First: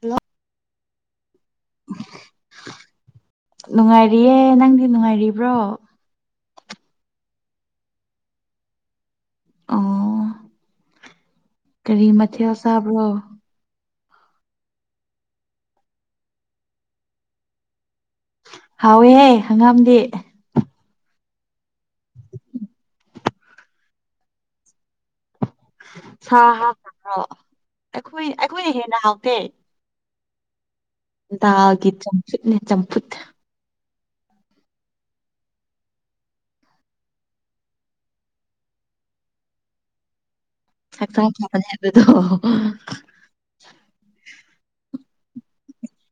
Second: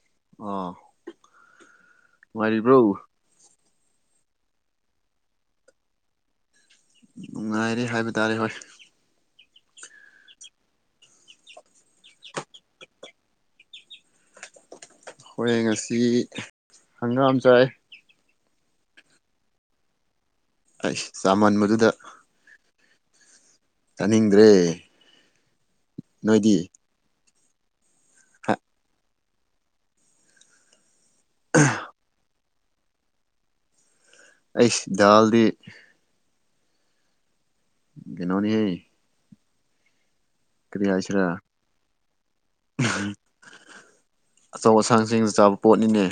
hello ꯑꯣ ꯅꯨꯡꯉꯥꯏꯔꯤꯕ꯭ꯔꯣ ꯅꯨꯡꯉꯥꯏꯔꯤꯌꯦ ꯅꯪꯗꯤ ꯅꯨꯡꯉꯥꯏꯔꯤꯕ꯭ꯔꯣ ꯅꯨꯡꯉꯥꯏꯔꯤ ꯍꯥꯏꯕ ꯇꯥꯔꯦ ꯍꯣꯏ ꯑꯣ ꯀꯔꯤ ꯃꯊꯦꯜ ꯆꯥꯕ꯭ꯔꯣ ꯈꯣꯏ ꯉꯁꯤ ꯍꯪꯒꯥꯝ ꯆꯥꯏ ꯍꯥꯎꯋꯤꯍꯦ ꯍꯪꯒꯥꯝꯗꯤ ꯑꯩꯁ ꯆꯥꯃꯟꯕꯗꯨꯗ ꯆꯥꯅꯤꯡꯗ꯭ꯔꯦ ꯁꯥ ꯅꯣꯏꯗꯤ ꯍꯥꯞꯇꯕ꯭ꯔꯣ ꯑꯩꯈꯣꯏ ꯑꯩꯈꯣꯏꯅ ꯍꯦꯟꯅ ꯍꯥꯎꯇꯦ ꯗꯥꯜꯒꯤ ꯆꯝꯐꯨꯠꯅꯦ ꯆꯝꯐꯨꯠ ꯑꯩꯁ ꯗꯥꯜꯗꯤ ꯀꯩꯅꯣꯅꯤꯍꯦ ꯀꯔꯤ ꯍꯛꯆꯥꯡ ꯍꯥꯏꯁꯤꯔꯥ ꯐꯕꯅꯦ ꯍꯥꯏꯕꯗꯣ ꯑꯆꯧ ꯑꯁꯥꯡꯁꯤꯡꯅ ꯆꯥꯕ ꯄꯣꯠꯅꯤꯅꯦ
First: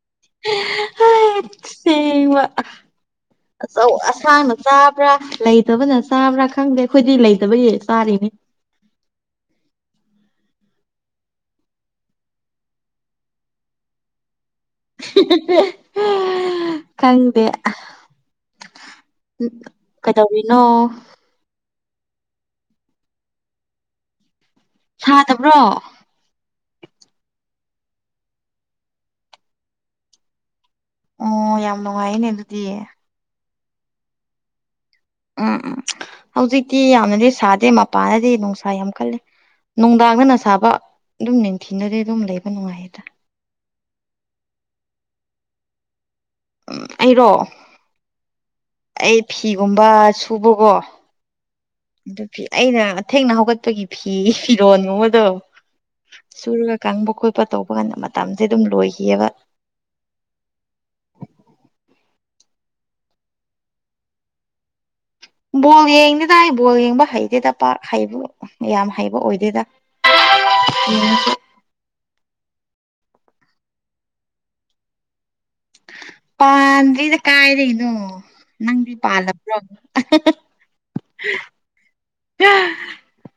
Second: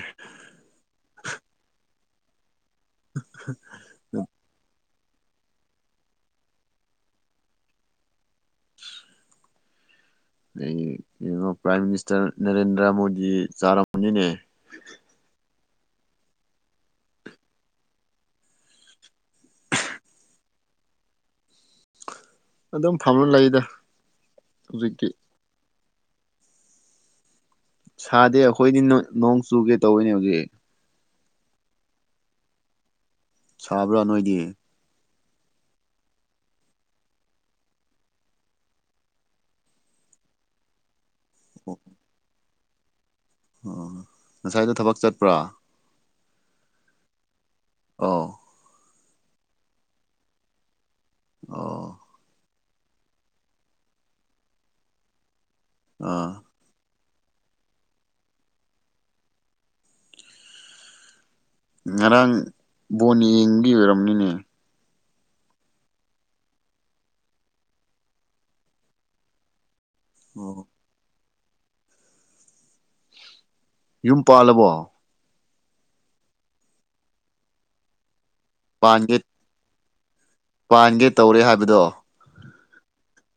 ꯁꯦꯡꯕ ꯑꯆꯧ ꯑꯁꯥꯡꯅ ꯆꯥ ꯥꯕ꯭ꯔꯥ ꯂꯩꯇꯕꯅ ꯆꯥꯕ꯭ꯔꯥ ꯈꯪꯗꯦ ꯑꯩꯈꯣꯏꯗꯤ ꯂꯩꯇꯕꯒꯤ ꯆꯥꯔꯤꯅꯤ [unintelligible] ꯌꯦꯉꯣ ꯄ꯭ꯔꯥꯏꯝ ꯃꯤꯅꯤꯁꯇꯔ ꯅꯔꯦꯟꯗ꯭ꯔ ꯃꯣꯗꯤ ꯆꯥꯔꯝꯒꯅꯤꯅꯦ ꯈꯪꯗꯦ ꯀꯗꯧꯔꯤꯅꯣ ꯑꯗꯨꯝ ꯐꯂ ꯂꯩꯗ ꯍꯧꯖꯤꯛꯇꯤ ꯁꯗꯕ꯭ꯔꯣ ꯁꯥꯗꯦ ꯑꯩꯈꯣꯏꯗꯤ ꯅꯣ ꯅꯣꯡ ꯆꯨꯒꯦ ꯇꯧꯋꯦꯅꯦ ꯍꯧꯖꯤꯛ ꯑꯣ ꯌꯥꯝ ꯅꯨꯡꯉꯥꯏꯌꯦꯅꯦ ꯑꯗꯨꯗꯤ ꯁꯕ꯭ꯔꯥ ꯅꯣꯏꯗꯤ ꯎꯝ ꯍꯧꯖꯤꯛꯇꯤ ꯌꯥꯝꯅꯗꯤ ꯁꯥꯗꯦ ꯃꯄꯥꯟꯗꯗꯤ ꯅꯨꯡꯁꯥ ꯌꯥꯝ ꯀꯜꯂꯦ ꯅꯨꯡꯗꯥꯡꯗꯅ ꯁꯥꯕ ꯑꯗꯨꯝ ꯅꯤꯡꯊꯤꯜꯗꯗꯤ ꯑꯗꯨꯝ ꯂꯩꯕ ꯅꯨꯡꯉꯥꯏꯌꯦꯗ ꯑꯣ ꯉꯁꯥꯏꯗ ꯊꯕꯛ ꯆꯠꯄ꯭ꯔꯥ ꯎꯝ ꯑꯩꯔꯣ ꯑꯧ ꯑꯩ ꯐꯤꯒꯨꯝꯕ ꯁꯨꯕꯀꯣ ꯑꯣ ꯑꯗꯨ ꯐꯤ ꯑꯩꯅꯥ ꯊꯦꯡꯅꯥ ꯍꯧꯒꯠꯄꯒꯤ ꯐꯤꯔꯣꯜ ꯒꯨꯝꯕꯗꯣ ꯑꯥ ꯁꯨꯔꯒ ꯀꯪꯕ ꯈꯣꯠꯄ ꯇꯧꯕ ꯀꯥꯟꯗ ꯃꯇꯝꯁꯦ ꯑꯗꯨꯝ ꯂꯣꯏꯈꯤꯑꯕ ꯉꯔꯥꯡ ꯕꯣꯟ ꯌꯦꯡꯕꯒꯤ ꯑꯣꯏꯔꯝꯅꯤꯅꯦ ꯕꯣꯜ ꯌꯦꯡꯗꯦꯗ ꯑꯩ ꯕꯣꯜ ꯌꯦꯡꯕ ꯍꯩꯇꯦꯗ ꯄꯥꯛ ꯍꯩꯕ ꯌꯥꯝ ꯍꯩꯕ ꯑꯣꯏꯗꯦꯗ ꯑꯣ ꯍꯣ ꯌꯦꯡꯉꯥ ꯁꯨ ꯌꯨꯝ ꯄꯥꯜꯂꯕꯣ ꯄꯥꯥꯟꯗ꯭ꯔꯤꯗ ꯀꯥꯏꯗꯩꯩꯅꯣ ꯅꯪꯗꯤ ꯄꯥꯟꯒꯦ ꯄꯥꯜꯂꯕ꯭ꯔꯣ ꯄꯥꯟꯒꯦ ꯇꯧꯔꯦ ꯍꯥꯏꯕꯗꯣ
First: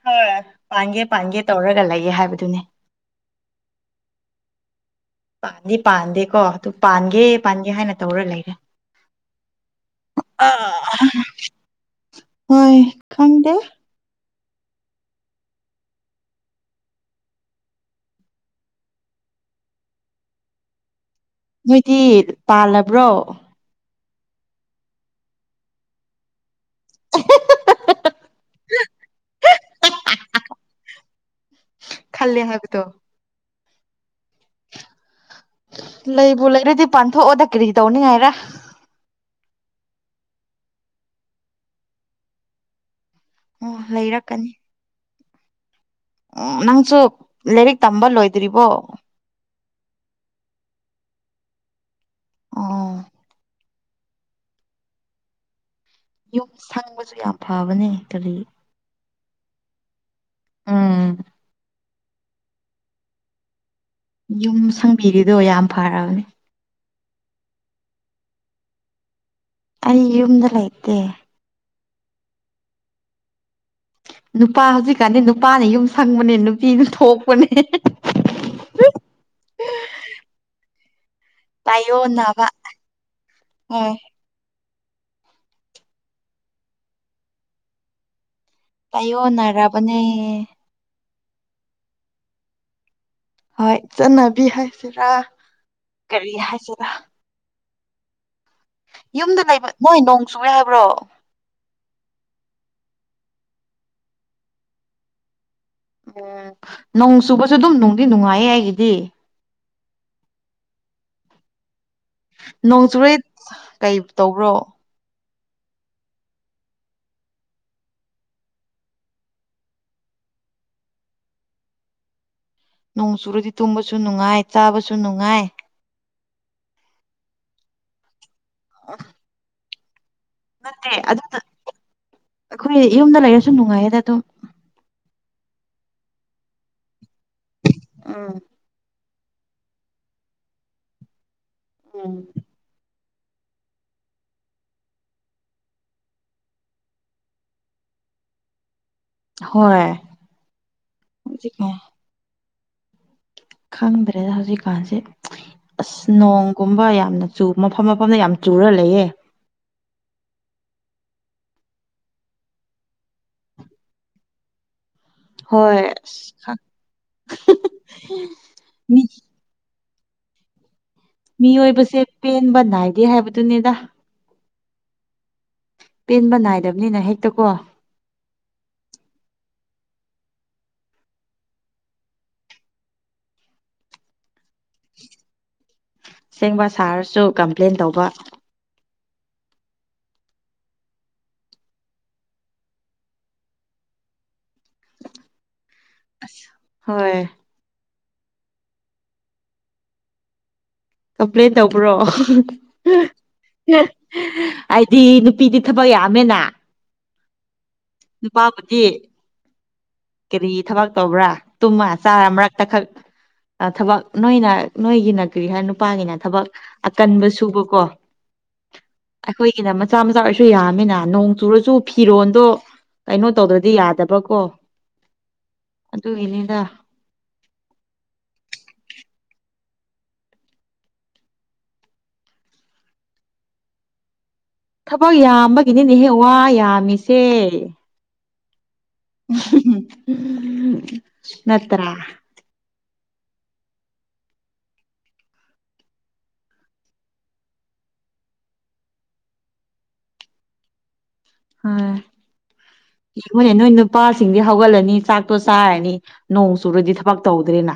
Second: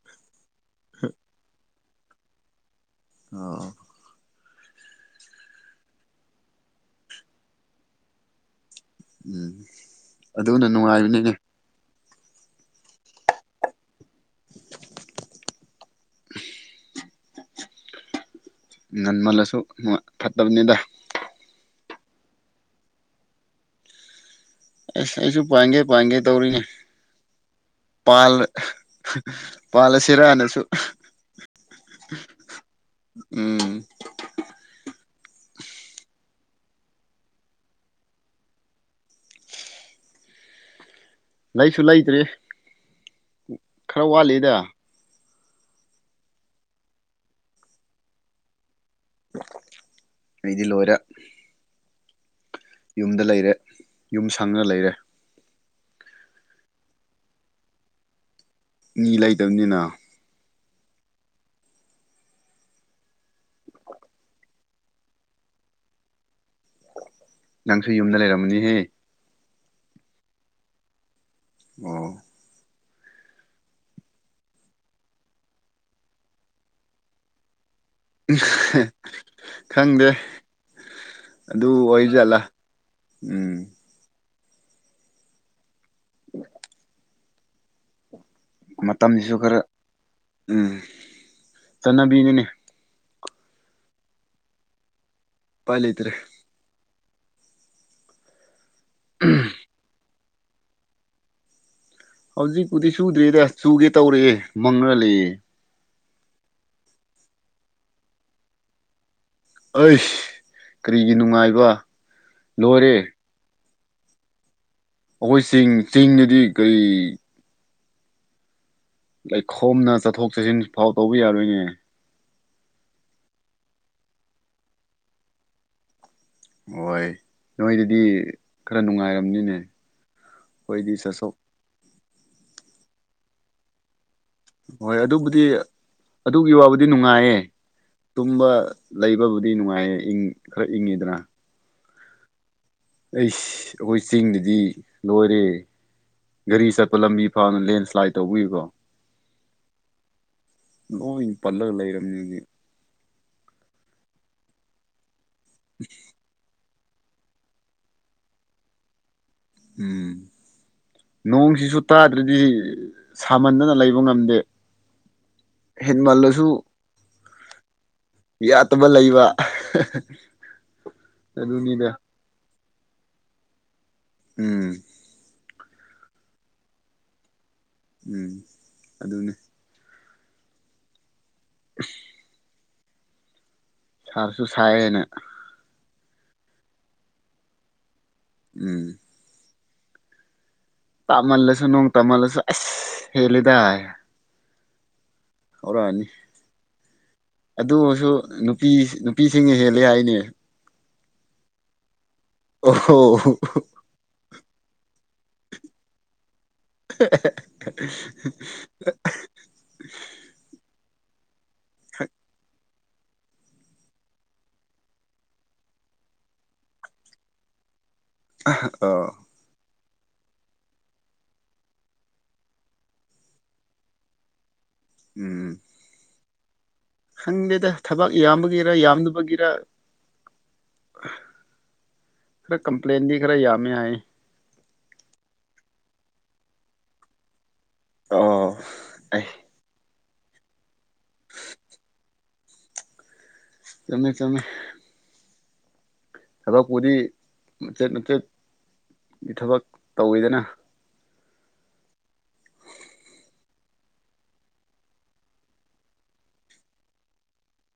ꯍꯣꯏ ꯄꯥꯟꯒꯦ ꯄꯥꯟꯒꯦ ꯇꯧꯔꯒ ꯂꯩꯌꯦ ꯍꯥꯏꯕꯗꯨꯅꯤ ꯑꯣ ꯄꯥꯟꯗꯤ ꯄꯥꯟꯗꯦꯀꯣ ꯑꯗꯨ ꯄꯥꯟꯒꯦ ꯄꯥꯟꯒꯦ ꯍꯥꯏꯅ ꯇꯧꯔ ꯂꯩꯔꯦ ꯎꯝ ꯑꯗꯨꯅ ꯅꯨꯡꯉꯥꯏꯔꯤꯅꯤꯅꯦ ꯍꯣꯏ ꯈꯪꯗꯦ [unintelligible] ꯉꯟꯃꯜꯂꯁꯨ ꯍꯣꯏ ꯐꯠꯇꯕꯅꯤꯗ ꯅꯣꯏꯗꯤ ꯄꯥꯜꯂꯕ꯭ꯔꯣ ꯑꯁ ꯑꯩꯁꯨ ꯄꯥꯟꯒꯦ ꯄꯥꯟꯒꯦ ꯇꯧꯔꯤꯅꯦ ꯄꯥꯜ ꯄꯥꯜꯂꯁꯤꯔꯅꯁꯨ ꯈꯜꯂꯦ ꯍꯥꯏꯕꯗꯣ ꯑꯝ ꯂꯩꯕꯨ ꯂꯩꯔꯗꯤ ꯄꯥꯟꯊꯣꯛꯑꯣꯗ ꯀꯔꯤ ꯇꯧꯅꯤꯉꯥꯏꯔ ꯂꯩꯁꯨ ꯂꯩꯇ꯭ꯔꯤ ꯑꯣ ꯈꯔ ꯋꯥꯠꯂꯤꯗ ꯑꯝ ꯅꯪꯁꯨ ꯂꯥꯏꯔꯤꯛ ꯇꯝꯕ ꯂꯣꯏꯗ꯭ꯔꯤꯕꯣ ꯑꯩꯗꯤ ꯂꯣꯏꯔꯦ ꯑꯣ ꯌꯨꯝꯗ ꯂꯩꯔꯦ ꯌꯨꯝ ꯁꯪꯉ ꯂꯩꯔꯦ ꯌꯨꯝ ꯁꯪꯕꯁꯨ ꯌꯥꯝ ꯐꯕꯅꯦ ꯀꯔꯤ ꯃꯤ ꯂꯩꯇꯕꯅꯤꯅ ꯑꯝ ꯌꯨꯝ ꯁꯪꯕꯤꯔꯤꯗꯣ ꯌꯥꯝ ꯐꯔꯕꯅꯦ ꯅꯪꯁꯨ ꯌꯨꯝꯗ ꯂꯩꯔꯝꯅꯤꯍꯦ ꯑꯩ ꯌꯨꯝꯗ ꯂꯩꯇꯦ ꯑꯣ ꯅꯨꯄꯥ ꯍꯧꯖꯤꯛꯀꯥꯟꯗꯤ ꯅꯨꯄꯥꯅ ꯌꯨꯝ ꯁꯪꯕꯅꯦ ꯅꯨꯄꯤꯅ ꯊꯣꯛꯄꯅꯦ ꯈꯪꯗꯦ ꯑꯗꯨ ꯑꯣꯏꯖꯠꯂ ꯇꯥꯏꯌꯣꯟꯅꯕ ꯑꯝ ꯎꯝ ꯃꯇꯝꯁꯤꯁꯨ ꯈꯔ ꯇꯥꯏꯌꯣꯟꯅꯔꯕꯅꯦ ꯑꯝ ꯆꯠꯅꯕꯤꯅꯤꯅꯦ ꯍꯣꯏ ꯆꯠꯅꯕꯤ ꯍꯥꯏꯁꯤꯔꯥ ꯎꯄꯥꯏ ꯂꯩꯇ꯭ꯔꯦ ꯀꯔꯤ ꯍꯥꯏꯁꯤꯔꯥ ꯌꯨꯝꯗ ꯂꯩꯕ ꯝꫭꯏ ꯅꯣꯡ ꯆꯨꯨꯔꯦ ꯍꯥꯏꯕ꯭ꯔꯣ ꯍꯧꯖꯤꯛꯄꯨꯗꯤ ꯁꯨꯗ꯭ꯔꯤꯗ ꯁꯨꯒꯦ ꯇꯧꯔꯤꯑꯦ ꯃꯪꯉ ꯂꯩꯑꯦ ꯎꯝ ꯅꯣꯡ ꯆꯨꯕꯁꯨ ꯑꯗꯨꯝ ꯅꯨꯡꯗꯤ ꯅꯨꯡꯉꯥꯏꯌꯦ ꯑꯩꯒꯤꯗꯤ ꯑꯩꯁ ꯀꯔꯤꯒꯤ ꯅꯨꯡꯉꯥꯏꯕ ꯂꯣꯏꯔꯦ ꯅꯣꯡꯆꯨꯨꯔꯦꯠ ꯀꯩ ꯇꯧꯕ꯭ꯔꯣ ꯑꯒꫭꯏ ꯆꯤꯡ ꯆꯤꯡꯗꯗꯤ ꯀꯩ ꯂꯩꯈꯣꯝꯅ ꯆꯠꯊꯣꯛ ꯆꯠꯁꯤꯟ ꯐꯥꯎ ꯇꯧꯕ ꯌꯥꯔꯣꯏꯅꯦ ꯅꯣꯡ ꯆꯨꯔꯗꯤ ꯇꯨꯝꯕꯁꯨ ꯅꯨꯡꯉꯥꯏ ꯆꯥꯕꯁꯨ ꯅꯨꯡꯉꯥꯏ ꯍꯣꯏ ꯅꯣꯏꯗꯗꯤ ꯈꯔ ꯅꯨꯡꯉꯥꯏꯔꯝꯅꯤꯅꯦ ꯅꯠꯇꯦ ꯑꯩꯈꯣꯏꯗꯤ ꯆꯠꯊꯣꯛ ꯑꯗꯨꯗ [unintelligible] ꯑꯩꯈꯣꯏ ꯌꯨꯝꯗ ꯂꯩꯔꯁꯨ ꯅꯨꯡꯉꯥꯏꯌꯦꯗ ꯑꯗꯨꯝ ꯍꯣꯏ ꯑꯗꯨꯕꯨꯗꯤ ꯑꯗꯨꯒꯤ ꯋꯥꯕꯨꯗꯤ ꯅꯨꯡꯉꯥꯏꯌꯦ ꯎꯝ ꯇꯨꯝꯕ ꯂꯩꯕꯕꯨꯗꯤ ꯅꯨꯡꯉꯥꯏꯌꯦ ꯏꯪ ꯈꯔ ꯏꯪꯉꯤꯗꯅ ꯎꯝ ꯑꯩꯁ ꯑꯩꯒꫭꯏ ꯆꯤꯡꯗꯗꯤ ꯂꯣꯏꯔꯦ ꯒꯥꯔꯤ ꯆꯠꯄ ꯂꯝꯕꯤ ꯐꯅ ꯂꯦꯟꯁ꯭ꯂꯥꯏꯠ ꯇꯧꯕꯒꯤꯀꫭ ꯍꯣꯏ ꯂꫭꯏꯗ ꯄꯜꯂꯒ ꯍꯧꯖꯤꯛꯀꯥꯟ [unintelligible] ꯈꯪꯗ꯭ꯔꯦꯗ ꯍꯧꯖꯤꯛꯀꯥꯟꯁꯦ ꯑꯁ ꯅꯣꯡ ꯀꯨꯨꯝꯕ ꯌꯥꯝꯅ ꯆꯨ ꯃꯐꯝ ꯃꯐꯝꯗ ꯌꯥꯝꯅ ꯆꯨꯔ ꯂꯩꯌꯦ ꯎꯝ ꯅꯣꯡꯁꯤꯁꯨ ꯇꯥꯗ꯭ꯔꯗꯤ ꯁꯥꯃꯟꯗꯅ ꯂꯩꯕ ꯉꯝꯗꯦ ꯍꯣꯏ ꯑꯁ ꯈꯪ ꯍꯦꯟꯃꯜꯂꯁꯨ ꯌꯥꯠꯇꯕ ꯂꯩꯕ ꯑꯗꯨꯅꯤꯗ ꯃꯤꯑꯣꯏꯕꯁꯦ ꯄꯦꯟꯕ ꯅꯥꯏꯗꯦ ꯍꯥꯏꯕꯗꯨꯅꯤꯗ ꯎꯝ ꯄꯦꯟꯕ ꯅꯥꯏꯗꯕꯅꯤꯅ ꯍꯦꯛꯇ ꯀꯣ ꯎꯝ ꯑꯗꯨꯅꯦ [unintelligible] ꯁꯥꯁꯨ ꯁꯥꯏꯌꯦꯅꯦ ꯁꯦꯡꯕ ꯁꯥꯔꯁꯨ ꯀꯝꯄ꯭ꯂꯦꯟ ꯇꯧꯕ ꯎꯝ ꯇꯥꯃꯜꯂꯁꯨ ꯅꯣꯡ ꯇꯃꯜꯂꯁꯨ ꯑꯁ ꯍꯦꯜꯂꯦꯗꯥꯏ ꯍꯧꯔꯅꯤ ꯍꯣꯏ ꯑꯗꯨ ꯑꯣꯏꯁꯨ ꯅꯨꯄꯤ ꯅꯨꯄꯤꯁꯤꯡꯅ ꯍꯦꯜꯂꯦ ꯍꯥꯏꯅꯦ [unintelligible] ꯇꯧꯕ꯭ꯔꯣ ꯑꯣꯍꯣ ꯍꯥꯏꯗꯤ ꯅꯨꯄꯤꯗꯤ ꯊꯕꯛ ꯌꯥꯝꯃꯦꯅ ꯅꯨꯄꯥꯕꯨꯗꯤ ꯀꯔꯤ ꯊꯕꯛ ꯇꯧꯕ꯭ꯔꯥ ꯇꯨꯝꯃ ꯆꯥꯔ ꯃꯔꯛꯇ ꯈꯛ ꯊꯕꯛ ꯅꯣꯏꯅ ꯅꯣꯏꯒꯤꯅ ꯀꯔꯤ ꯍꯥꯏ ꯅꯨꯄꯥꯒꯤꯅ ꯊꯕꯛ ꯑꯀꯟꯕ ꯁꯨꯕꯀꯣ [unintelligible] ꯑꯩꯈꯣꯏꯒꯤꯅ ꯃꯆꯥ ꯃꯆꯥ ꯑꯣꯏꯔꯁꯨ ꯌꯥꯝꯃꯤꯅ ꯅꯣꯡ ꯆꯨꯔꯁꯨ ꯐꯤꯔꯣꯜꯗꯣ ꯀꯩꯅꯣ ꯇꯧꯗ꯭ꯔꯗꯤ ꯌꯥꯗꯕ ꯀꯣ ꯎꯝ ꯑꯗꯨ ꯒꯤꯅꯤꯗ ꯈꯪꯗꯦꯗ ꯊꯕꯛ ꯌꯥꯝꯕꯒꯤꯔ ꯌꯥꯝꯗꯕꯒꯤꯔ ꯈꯔ ꯀꯝꯄ꯭ꯂꯦꯟꯗꯤ ꯈꯔ ꯌꯥꯝꯃꯦ ꯍꯥꯏ ꯊꯕꯛ ꯌꯥꯝꯕꯒꯤꯅꯤꯅꯦꯍꯦ ꯋꯥ ꯌꯥꯝꯃꯤꯁꯦ ꯑꯣ ꯑꯩ ꯅꯠꯇ꯭ꯔꯥ ꯆꯃꯦ ꯆꯃꯦ ꯊꯕꯛꯄꯨꯗꯤ ꯃꯆꯦꯠ ꯃꯆꯦꯠ ꯒꯤ ꯊꯕꯛ ꯇꯧꯋꯤꯗꯅ ꯌꯦꯡꯉꯣꯏꯅꯦ ꯅꯣꯏ ꯅꯨꯄꯥꯁꯤꯡꯗꯤ ꯍꯧꯒꯠꯂꯅꯤ ꯆꯥꯛꯇꯣ ꯆꯥꯔꯅꯤ ꯅꯣꯡ ꯆꯨꯔꯗꯤ ꯊꯕꯛ ꯇꯧꯗ꯭ꯔꯦꯅ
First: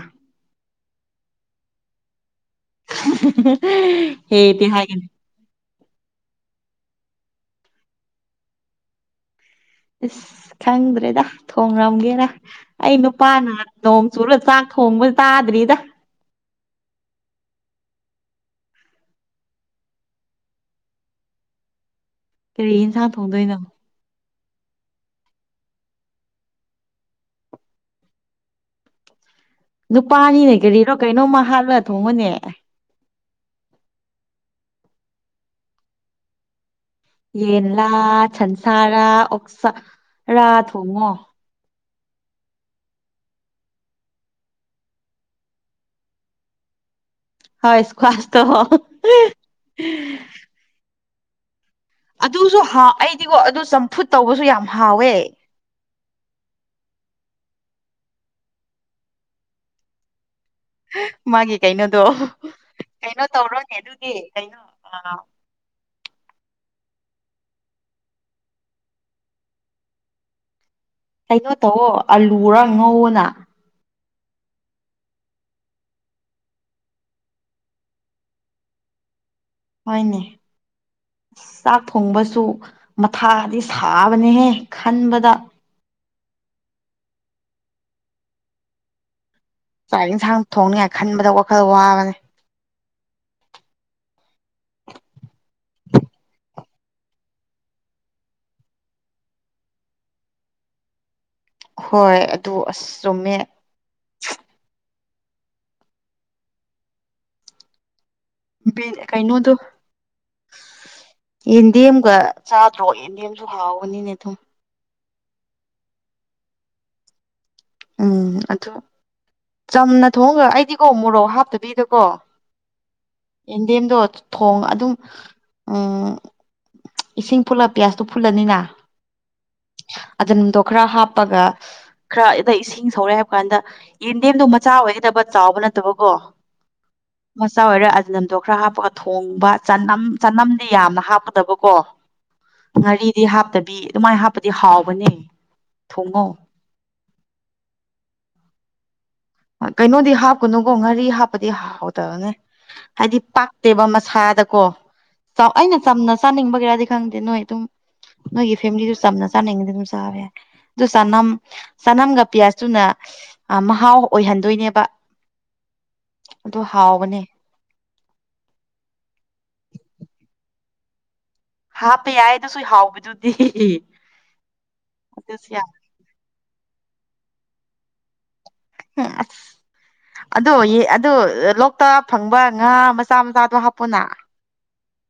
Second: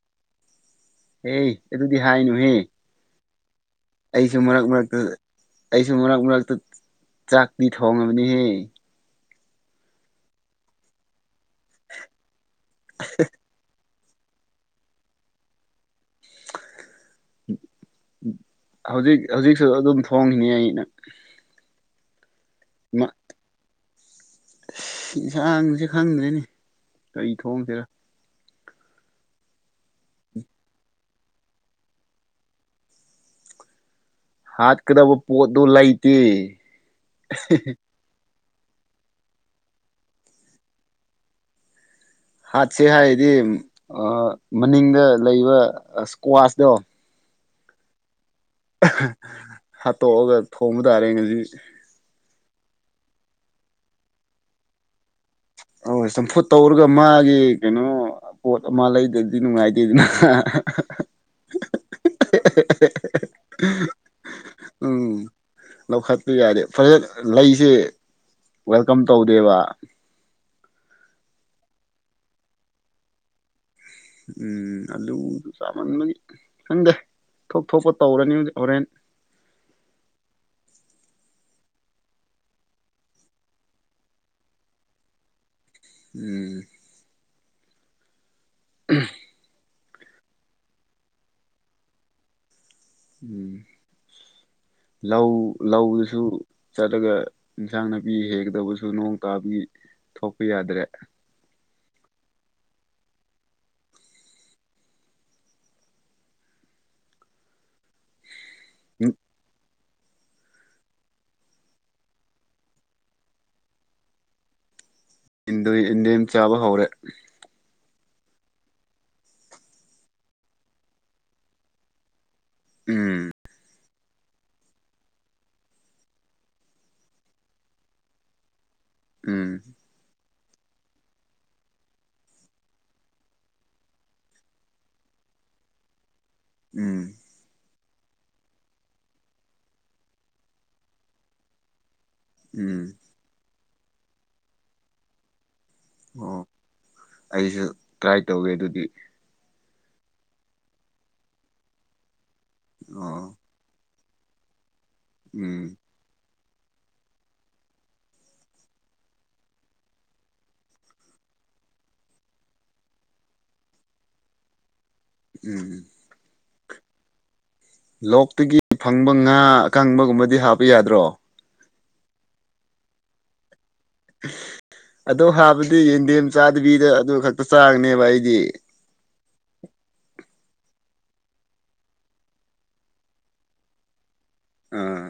ꯍꯦ ꯑꯗꯨꯗꯤ ꯍꯥꯏꯅꯨꯍꯦ [unintelligible] ꯑꯩꯁꯨ ꯍꯦꯗꯤ ꯃꯔꯛ ꯃꯔꯛꯇ ꯍꯥꯏꯒꯅꯤ ꯑꯩꯁꯨ ꯃꯔꯛ ꯃꯔꯛꯇ ꯆꯥꯛꯇꯤ ꯊꯣꯡꯉꯕꯅꯤꯍꯦ ꯏꯁꯁ ꯈꯪꯗ꯭ꯔꯦꯗ ꯊꯣꯡꯂꯝꯒꯦꯔ ꯑꯩ ꯅꯨꯄꯥꯅ ꯅꯣꯡ ꯆꯨꯔ ꯆꯥꯛ ꯊꯣꯡꯕ ꯆꯥꯗꯔꯤꯗ ꯍꯧꯖꯤꯛ ꯍꯧꯖꯤꯛꯁꯨ ꯑꯗꯨꯝ ꯊꯣꯡꯉꯤꯅꯤ ꯑꯩꯅ ꯀꯔꯤ ꯏꯟꯁꯥꯡ ꯊꯣꯡꯗꯣꯏꯅꯣ ꯌꯦꯟꯁꯥꯡꯁꯦ ꯈꯪꯗ꯭ꯔꯦꯅꯤ ꯀꯔꯤ ꯊꯣꯡꯁꯤꯔꯥ ꯅꯨꯄꯥꯅꯤꯅꯦ ꯀꯔꯤꯔꯣ ꯀꯩꯅꯣꯝꯃ ꯍꯥꯜꯂꯣ ꯊꯣꯡꯉꯣꯅꯦ ꯍꯥꯠꯀꯗꯕ ꯄꯣꯠꯇꯨ ꯂꯩꯇꯦ ꯌꯦꯟꯂꯥ ꯁꯟꯁꯥꯔꯥ ꯑꯣꯛꯁꯥꯔꯥ ꯊꯣꯡꯉꯣ ꯍꯥꯠꯁꯦ ꯍꯥꯏꯗꯤ ꯃꯅꯤꯡꯗ ꯂꯩꯕ ꯏꯁꯀ꯭ꯋꯥꯁꯇꯣ ꯍ ꯏꯁꯀ꯭ꯋꯥꯁꯇ ꯍꯣ ꯍꯥꯠꯇꯣꯛꯑꯒ ꯊꯣꯡꯕ ꯇꯥꯔꯦ ꯉꯖꯤ ꯑꯗꯨꯁꯨꯍ ꯑꯩꯗꯤꯀꯣ ꯑꯗꯨ ꯆꯝꯐꯨꯠ ꯇꯧꯕꯁꯨ ꯌꯥꯝ ꯍꯥꯎꯋꯦ ꯑ ꯆꯝꯐꯨꯠ ꯇꯧꯔꯒ ꯃꯥꯒꯤ ꯀꯩꯅꯣ ꯄꯣꯠ ꯑꯃ ꯂꯩꯗꯗꯤ ꯅꯨꯡꯉꯥꯏꯇꯦꯗꯅ ꯃꯥꯒꯤ ꯀꯩꯅꯣꯗꯣ ꯀꯩꯅꯣ ꯇꯧꯔꯣꯅꯦ ꯑꯗꯨꯗꯤ ꯀꯩꯅꯣ ꯑ ꯎꯝ ꯂꯧꯈꯠꯄ ꯌꯥꯗꯦ ꯐꯖꯅ ꯂꯩꯁꯦ ꯋꯦꯜꯀꯝ ꯇꯧꯗꯦꯕ ꯀꯩꯅꯣ ꯇꯧꯑꯣ ꯑꯂꯨꯔ ꯉꯧꯅ ꯎꯝ ꯑꯂꯨ ꯆꯃꯥꯟꯕꯒꯤ ꯈꯪꯗꯦ ꯊꯣꯛ ꯊꯣꯛꯄ ꯇꯧꯔꯅꯤ ꯍꯣꯔꯦꯟ ꯋꯥꯏꯅꯦ ꯆꯥꯛ ꯊꯣꯡꯕꯁꯨ ꯃꯊꯥꯗꯤ ꯁꯥꯕꯅꯦꯍꯦ ꯈꯟꯕꯗ ꯎꯝ [inaudible] ꯆꯥꯛ ꯌꯦꯟꯁꯥꯡ ꯊꯣꯡꯅꯤꯉꯥꯏ ꯈꯟꯕꯗ ꯋꯥꯈꯜ ꯋꯥꯕꯅꯦ ꯎꯝ ꯂꯧ ꯂꯧꯗꯨꯁꯨ ꯆꯠꯂꯒ ꯏꯟꯁꯥꯡ ꯅꯥꯄꯤ ꯍꯦꯛꯒꯗꯕꯁꯨ ꯅꯣꯡ ꯇꯥꯕꯒꯤ ꯊꯣꯛꯄ ꯌꯥꯗ꯭ꯔꯦ ꯍꯣꯏ ꯑꯗꯨ ꯑꯁ ꯆꯨꯝꯃꯦ ꯕꯤꯟ ꯀꯩꯅꯣ ꯑꯗꯨ ꯌꯦꯟꯗꯦꯝꯒ ꯆꯥꯗ꯭ꯔꯣ ꯌꯦꯟꯗꯦꯝꯁꯨ ꯍꯥꯎꯕꯅꯤꯅꯦ ꯑꯗꯨꯝ ꯏꯟꯗꯔꯤ ꯏꯟꯗꯦꯝ ꯆꯥꯕ ꯍꯧꯔꯦ ꯎꯝ ꯑꯗꯨ ꯆꯝꯅ ꯊꯣꯡꯒ ꯑꯩꯗꯤꯀꯣ ꯃꯣꯔꯣꯛ ꯍꯥꯞꯇꯕꯤꯗꯀꯣ ꯎꯝ ꯌꯦꯟꯗꯦꯝꯗꯣ ꯊꯣꯡ ꯑꯗꯨꯝ ꯎꯝ ꯏꯁꯤꯡ ꯐꯨꯜꯂ ꯄꯤꯌꯥꯁꯇꯣ ꯐꯨꯜꯂꯅꯤꯅ ꯎꯝ ꯑꯗꯣ [unintelligible] ꯈꯔ ꯍꯥꯞꯄꯒ ꯈꯔ ꯗ ꯏꯁꯤꯡ ꯁꯧꯔꯦ ꯍꯥꯏꯕ ꯀꯥꯟꯗ ꯌꯦꯟꯗꯦꯝꯗꯣ ꯃꯆꯥ ꯑꯣꯏꯒꯗꯕ ꯆꯥꯎꯕ ꯅꯠꯇꯕꯀꯣ ꯎꯝ ꯃꯆꯥ ꯑꯣꯏꯔ ꯑꯖꯤꯅꯝꯗꯣ ꯈꯔ ꯍꯥꯞꯄꯒ ꯊꯣꯡꯕ ꯆꯅꯝ ꯆꯅꯝꯗꯤ ꯌꯥꯝꯅ ꯍꯥꯞꯀꯗꯕꯀꯣ ꯎꯝ ꯉꯥꯔꯤꯗꯤ ꯍꯥꯞꯇꯕꯤ ꯑꯗꯨꯃꯥꯏ ꯍꯥꯞꯄꯗꯤ ꯍꯥꯎꯕꯅꯦ ꯊꯣꯡꯉꯣ ꯑꯣ ꯑꯩꯁꯨ ꯇ꯭ꯔꯥꯏ ꯇꯧꯒꯦ ꯑꯗꯨꯗꯤ ꯀꯩꯅꯣꯗꯤ ꯍꯥꯞꯀꯨꯅꯨꯀꯣ ꯉꯥꯔꯤ ꯍꯥꯞꯄꯗꯤ ꯍꯥꯎꯗꯕꯅꯦ ꯍꯥꯏꯗꯤ ꯑꯣ ꯄꯥꯛꯇꯦꯕ ꯃꯁꯥꯗꯀꯣ ꯆꯥꯎ ꯎꯝ ꯑꯩꯅ ꯆꯝꯅ ꯆꯥꯅꯤꯡꯕꯒꯤꯔꯗꯤ ꯈꯪꯗꯦ ꯅꯣꯏ ꯑꯗꯨꯝ ꯅꯣꯏꯒꯤ ꯐꯦꯃꯤꯂꯤꯁꯨ ꯆꯝꯅ ꯆꯥꯅꯤꯡꯗꯤ ꯑꯗꯨꯝ ꯆꯥꯕ ꯌꯥꯏ ꯑꯗꯨ ꯆꯅꯝ ꯆꯅꯝꯒ ꯄꯤꯌꯥꯁꯇꯨꯅ ꯑꯥ ꯃꯍꯥꯎ ꯑꯣꯏꯍꯟꯗꯣꯏꯅꯦꯕ ꯎꯝ ꯎꯝ ꯑꯗꯨ ꯍꯥꯎꯕꯅꯦ ꯂꯣꯛꯇꯒꯤ ꯐꯪꯕ ꯉꯥ ꯑꯀꯪꯕꯒꯨꯝꯕꯗꯤ ꯍꯥꯞꯄ ꯌꯥꯗ꯭ꯔꯣ ꯍꯥꯞꯄ ꯌꯥꯏ ꯑꯗꯨꯁꯨ ꯍꯥꯎꯕꯗꯨꯗꯤ ꯑꯗꯣ ꯑꯗꯨꯁꯨ ꯌꯥꯏ ꯍꯥꯞꯕꯗꯤ ꯌꯦꯟꯗꯦꯝ ꯆꯥꯗꯕꯤꯗ ꯑꯗꯨ ꯈꯛꯇ ꯆꯥꯒꯅꯦꯕ ꯑꯩꯗꯤ [unintelligible] ꯑꯗꯣ ꯌꯦ ꯑꯗꯣ ꯂꯣꯛꯇ ꯐꯪꯕ ꯉꯥ ꯃꯆꯥ ꯃꯆꯥꯗꯣ ꯍꯥꯞꯄꯣꯅ ꯑꯥ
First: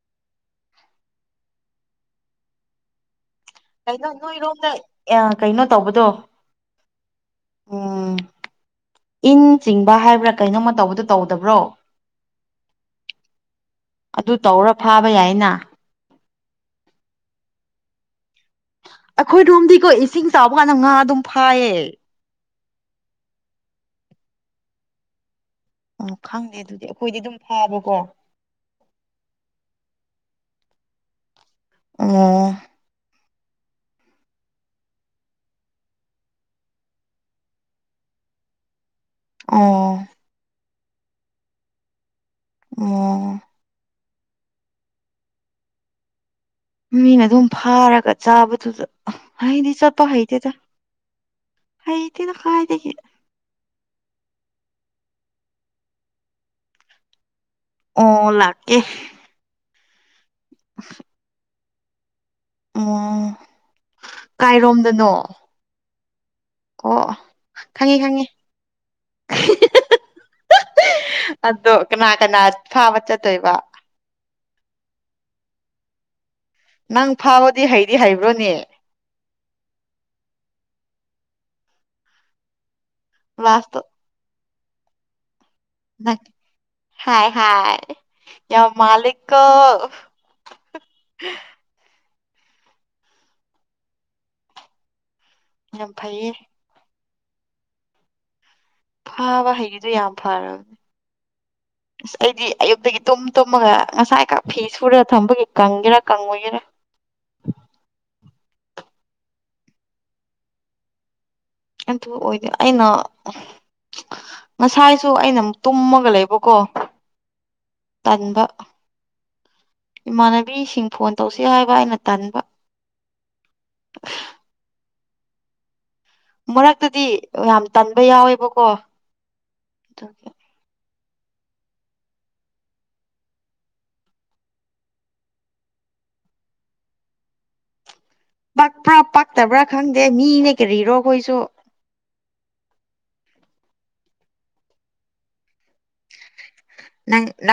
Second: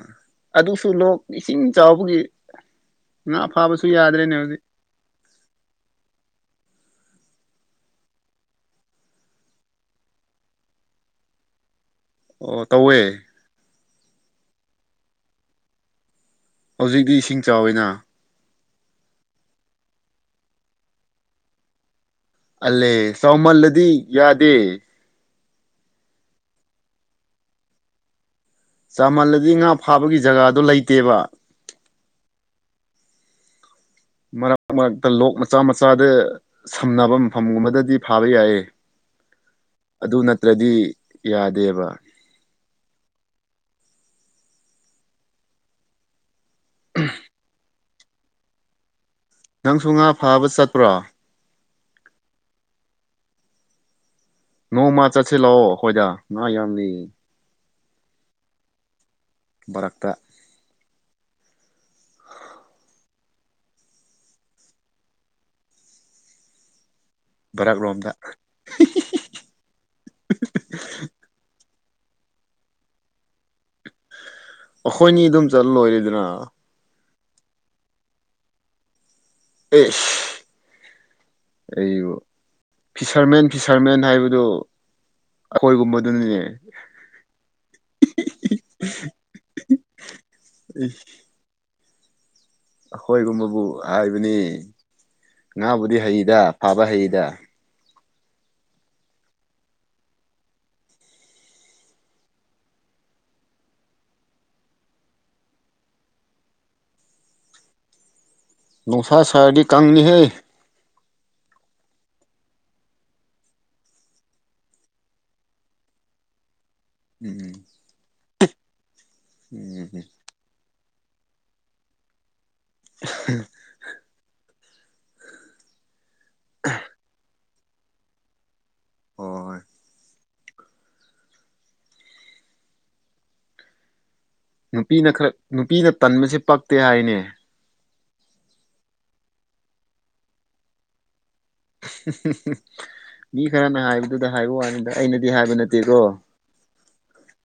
ꯑꯗꯨꯁꯨ ꯂꯣꯛ ꯏꯁꯤꯡ ꯆꯥꯎꯕꯒꯤ ꯉꯥ ꯐꯥꯕꯁꯨ ꯌꯥꯗ꯭ꯔꯦꯅꯦ ꯍꯧꯖꯤꯛ ꯌꯥ ꯀꯩꯅꯣ ꯇꯧꯕꯗꯣ ꯎꯝ [unintelligible] ꯏꯟ ꯆꯤꯡꯕ ꯍꯥꯏꯕ꯭ꯔꯥ ꯀꯩꯅꯣꯝꯃ ꯇꯧꯕꯗꯣ ꯇꯧꯗꯕ꯭ꯔꯣ ꯑꯣ ꯇꯧꯋꯦ ꯑꯗꯨ ꯇꯧꯔ ꯐꯥꯕ ꯌꯥꯏꯅ ꯍꯧꯖꯤꯛꯇꯤ ꯏꯁꯤꯡ ꯆꯥꯎꯏꯅ ꯑꯩꯈꯣꯏꯔꯣꯝꯗꯤꯀꯣ ꯏꯁꯤꯡ ꯆꯥꯎꯕ ꯀꯥꯟꯗ ꯉꯥ ꯑꯗꯨꯝ ꯐꯥꯏꯌꯦ ꯑꯂꯦ ꯆꯥꯎꯃꯜꯂꯗꯤ ꯌꯥꯗꯦ ꯑꯣ ꯈꯪꯗꯦ ꯑꯗꯨꯗꯤ ꯑꯩꯈꯣꯏꯗꯤ ꯑꯗꯨꯝ ꯐꯥꯕꯀꯣ ꯆꯥꯃꯜꯂꯗꯤ ꯉꯥ ꯐꯥꯕꯒꯤ ꯖꯒꯥꯗꯣ ꯂꯩꯇꯦꯕ ꯑꯣ ꯃꯔꯛ ꯃꯔꯛꯇ ꯂꯣꯛ ꯃꯆꯥ ꯃꯆꯥꯗ ꯁꯝꯅꯕ ꯃꯐꯝꯒꯨꯝꯕꯗꯗꯤ ꯐꯥꯕ ꯌꯥꯏꯌꯦ ꯑꯣ ꯑꯗꯨ ꯅꯠꯇ꯭ꯔꯗꯤ ꯌꯥꯗꯦꯕ ꯑꯣ ꯃꯤꯅ ꯑꯗꯨꯝ ꯐꯥꯔꯒ ꯆꯥꯕꯗꯨꯗ ꯍꯩꯗꯤ ꯅꯪꯁꯨ ꯉꯥ ꯆꯠꯄ ꯐꯥꯕ ꯍꯩꯇꯦꯗ ꯆꯠꯄ꯭ꯔꯣ ꯍꯩꯇꯦꯗ ꯀꯔꯥꯏꯗꯒꯤ ꯅꯣꯡꯃ ꯆꯠꯁꯤꯂꯥꯛꯑꯣ ꯑꯩꯈꯣꯏꯗ ꯉꯥ ꯌꯥꯝ ꯂꯩꯌꯦ ꯑꯣ ꯂꯥꯛꯀꯦ ꯃꯔꯛꯇ [unintelligible] ꯑꯣ ꯀꯥꯏꯔꯣꯝꯗꯅꯣ ꯀꯣ ꯈꯪꯉꯦ ꯕꯔꯛꯔꯣꯝꯗ ꯈꯪꯉꯦ [unintelligible] ꯑꯗꯣ ꯀꯅꯥ ꯀꯅꯥ ꯐꯥꯕ ꯆꯠꯇꯣꯏꯕ ꯑꯈꯣꯏꯅꯤ ꯑꯗꯨꯝ ꯆꯠꯂ ꯂꯣꯏꯔꯦꯗꯅ ꯅꯪ ꯐꯥꯕꯗꯤ ꯍꯩꯗꯤ ꯍꯩꯕ꯭ꯔꯣꯅꯦ ꯑꯦꯁ ꯑꯩꯕꯨ ꯐꯤꯁꯔꯃꯦꯟ ꯂꯥꯁꯇ ꯐꯤꯁꯔꯃꯦꯟ ꯍꯥꯏꯕꯗꯨ ꯑꯩꯈꯣꯏꯒꯨꯝꯕꯗꯨꯅꯤꯅꯦ ꯍꯥꯏ ꯍꯥꯏ ꯌꯥꯝ ꯃꯥꯜꯂꯤꯀꯣ ꯏ ꯑꯈꯣꯏꯒꯨꯝꯕꯕꯨ ꯍꯥꯏꯕꯅꯤ ꯌꯥꯝ ꯉꯥꯕꯨꯗꯤ ꯐꯩꯌꯦ ꯍꯩꯗ ꯐꯥꯕ ꯍꯩꯗ ꯐꯥꯕ ꯍꯩꯒꯤꯗꯨ ꯌꯥꯝ ꯐꯥꯔꯝ [inaudible] ꯑꯁ ꯑꯩꯗꯤ ꯑꯌꯨꯛꯇꯒꯤ ꯇꯨꯝ ꯇꯨꯝꯃꯒ ꯉꯁꯥꯏ ꯈꯛ ꯐꯤ ꯁꯨꯔꯒ ꯊꯝꯕꯒꯤ ꯀꯪꯒꯦꯔꯥ ꯀꯪꯉꯣꯏꯒꯦꯔꯥ ꯅꯨꯡꯁꯥ ꯁꯥꯔꯗꯤ ꯀꯪꯅꯤꯍꯦ ꯑꯗꯨ ꯑꯣꯏꯗꯤ ꯑꯩꯅ ꯉꯁꯥꯏꯁꯨ ꯑꯩꯅ ꯃꯨꯛ ꯇꯨꯝꯃꯒ ꯂꯩꯕꯀꯣ ꯑꯝ ꯇꯟꯕ ꯑꯝ ꯏꯃꯥꯟꯅꯕꯤꯁꯤꯡ ꯐꯣꯟ ꯇꯧꯁꯤ ꯍꯥꯏꯕ ꯑꯩꯅ ꯇꯟꯕ [unintelligible] [inaudible] ꯃꯔꯛꯇꯗꯤ ꯌꯥꯝ ꯇꯟꯕ ꯌꯥꯎꯋꯦꯕꯀꯣ ꯍꯣ ꯍꯣꯏ ꯑꯗꯨꯒꯤ ꯅꯨꯄꯤꯅ ꯈꯔ ꯅꯨꯄꯤꯅ ꯇꯟꯕꯁꯦ ꯄꯛꯇꯦ ꯍꯥꯏꯅꯦ ꯄꯥꯛꯄ꯭ꯔꯥ ꯄꯛꯇꯕ꯭ꯔꯥ ꯈꯪꯗꯦ ꯃꯤꯅꯦ ꯀꯔꯤꯔꯣ ꯑꯩꯈꯣꯏꯁꯨ ꯃꯤ ꯈꯔꯅ ꯍꯥꯏꯕꯗꯨꯗ ꯍꯥꯏꯕ ꯋꯥꯅꯤꯗ ꯑꯩꯅꯗꯤ ꯍꯥꯏꯕ ꯅꯠꯇꯦꯀꯣ ꯅꯪ